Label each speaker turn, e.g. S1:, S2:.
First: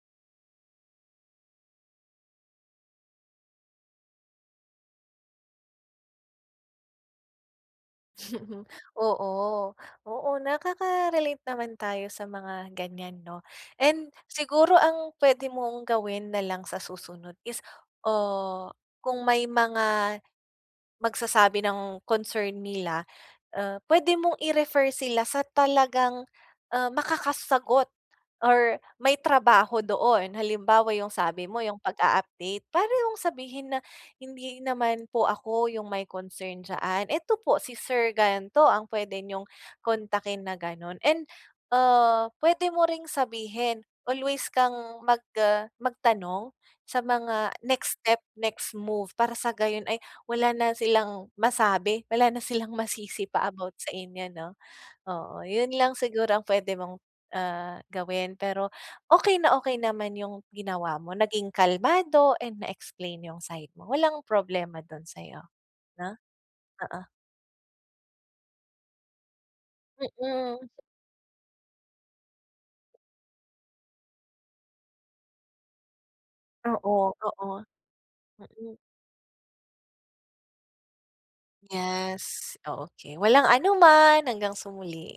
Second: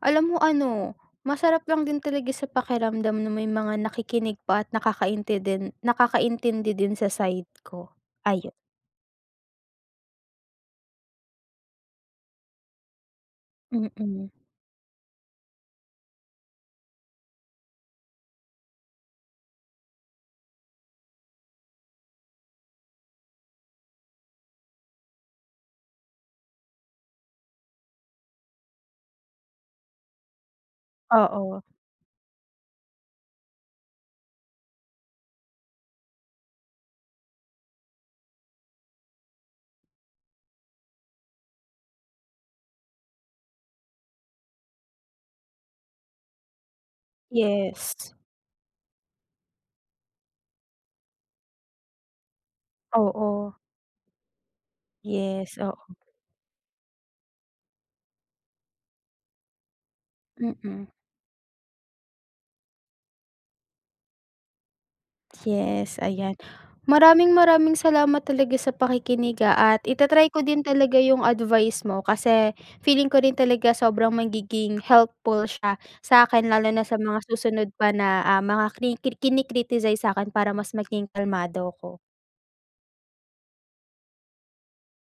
S1: Alam mo ano, masarap lang din talaga sa pakiramdam na may mga nakikinig pa at nakaintindin nakakaintindi din sa side ko, ayon.
S2: Oo, oo. Nakaka-relate naman tayo sa mga ganyan, 'no. And
S1: Mm.
S2: siguro ang pwede mong gawin na lang sa susunod is, oh, kung may mga magsasabi ng concern nila, ah, pwede mong i-refer sila sa talagang, ah, makakasagot or may trabaho doon. Halimbawa, yung sabi mo
S1: Oo.
S2: yung pag-a-update, parang yung sabihin na "Hindi naman po ako yung may concern diyaan. Eto po si sir gan'to ang pwede niyong kontakin," na ganun and, ah, pwede mo ring sabihin, always kang mag ah magtanong sa mga next
S1: Yes.
S2: step, next move, para sa gayon ay wala na silang masabi, wala na silang masisi pa
S1: Oo.
S2: about sa inyo, 'no, oo.
S1: Yes,
S2: Yun
S1: oo.
S2: lang siguro ang pwede mong, ah, gawin pero okey na okey naman yung
S1: Mm.
S2: ginawa mo, naging kalmado and na-explain yung side mo, walang problema dun sa'yo,
S1: Yes,
S2: 'no.
S1: ayan.
S2: Oo.
S1: Maraming maraming salamat talaga sa pakikinig, ah, at ita-try ko din
S2: Mm.
S1: talaga yung advice mo. Kasi feeling ko din talaga sobrang magiging helpful siya sa 'kin. Lalo na sa
S2: Oo,
S1: mga
S2: oo.
S1: susunod pa na, ah, mga
S2: Mm.
S1: kriki kini-criticize sa'kin para mas maging kalmado ako.
S2: Yes, oh, okey. Walang anuman, hanggang sa muli.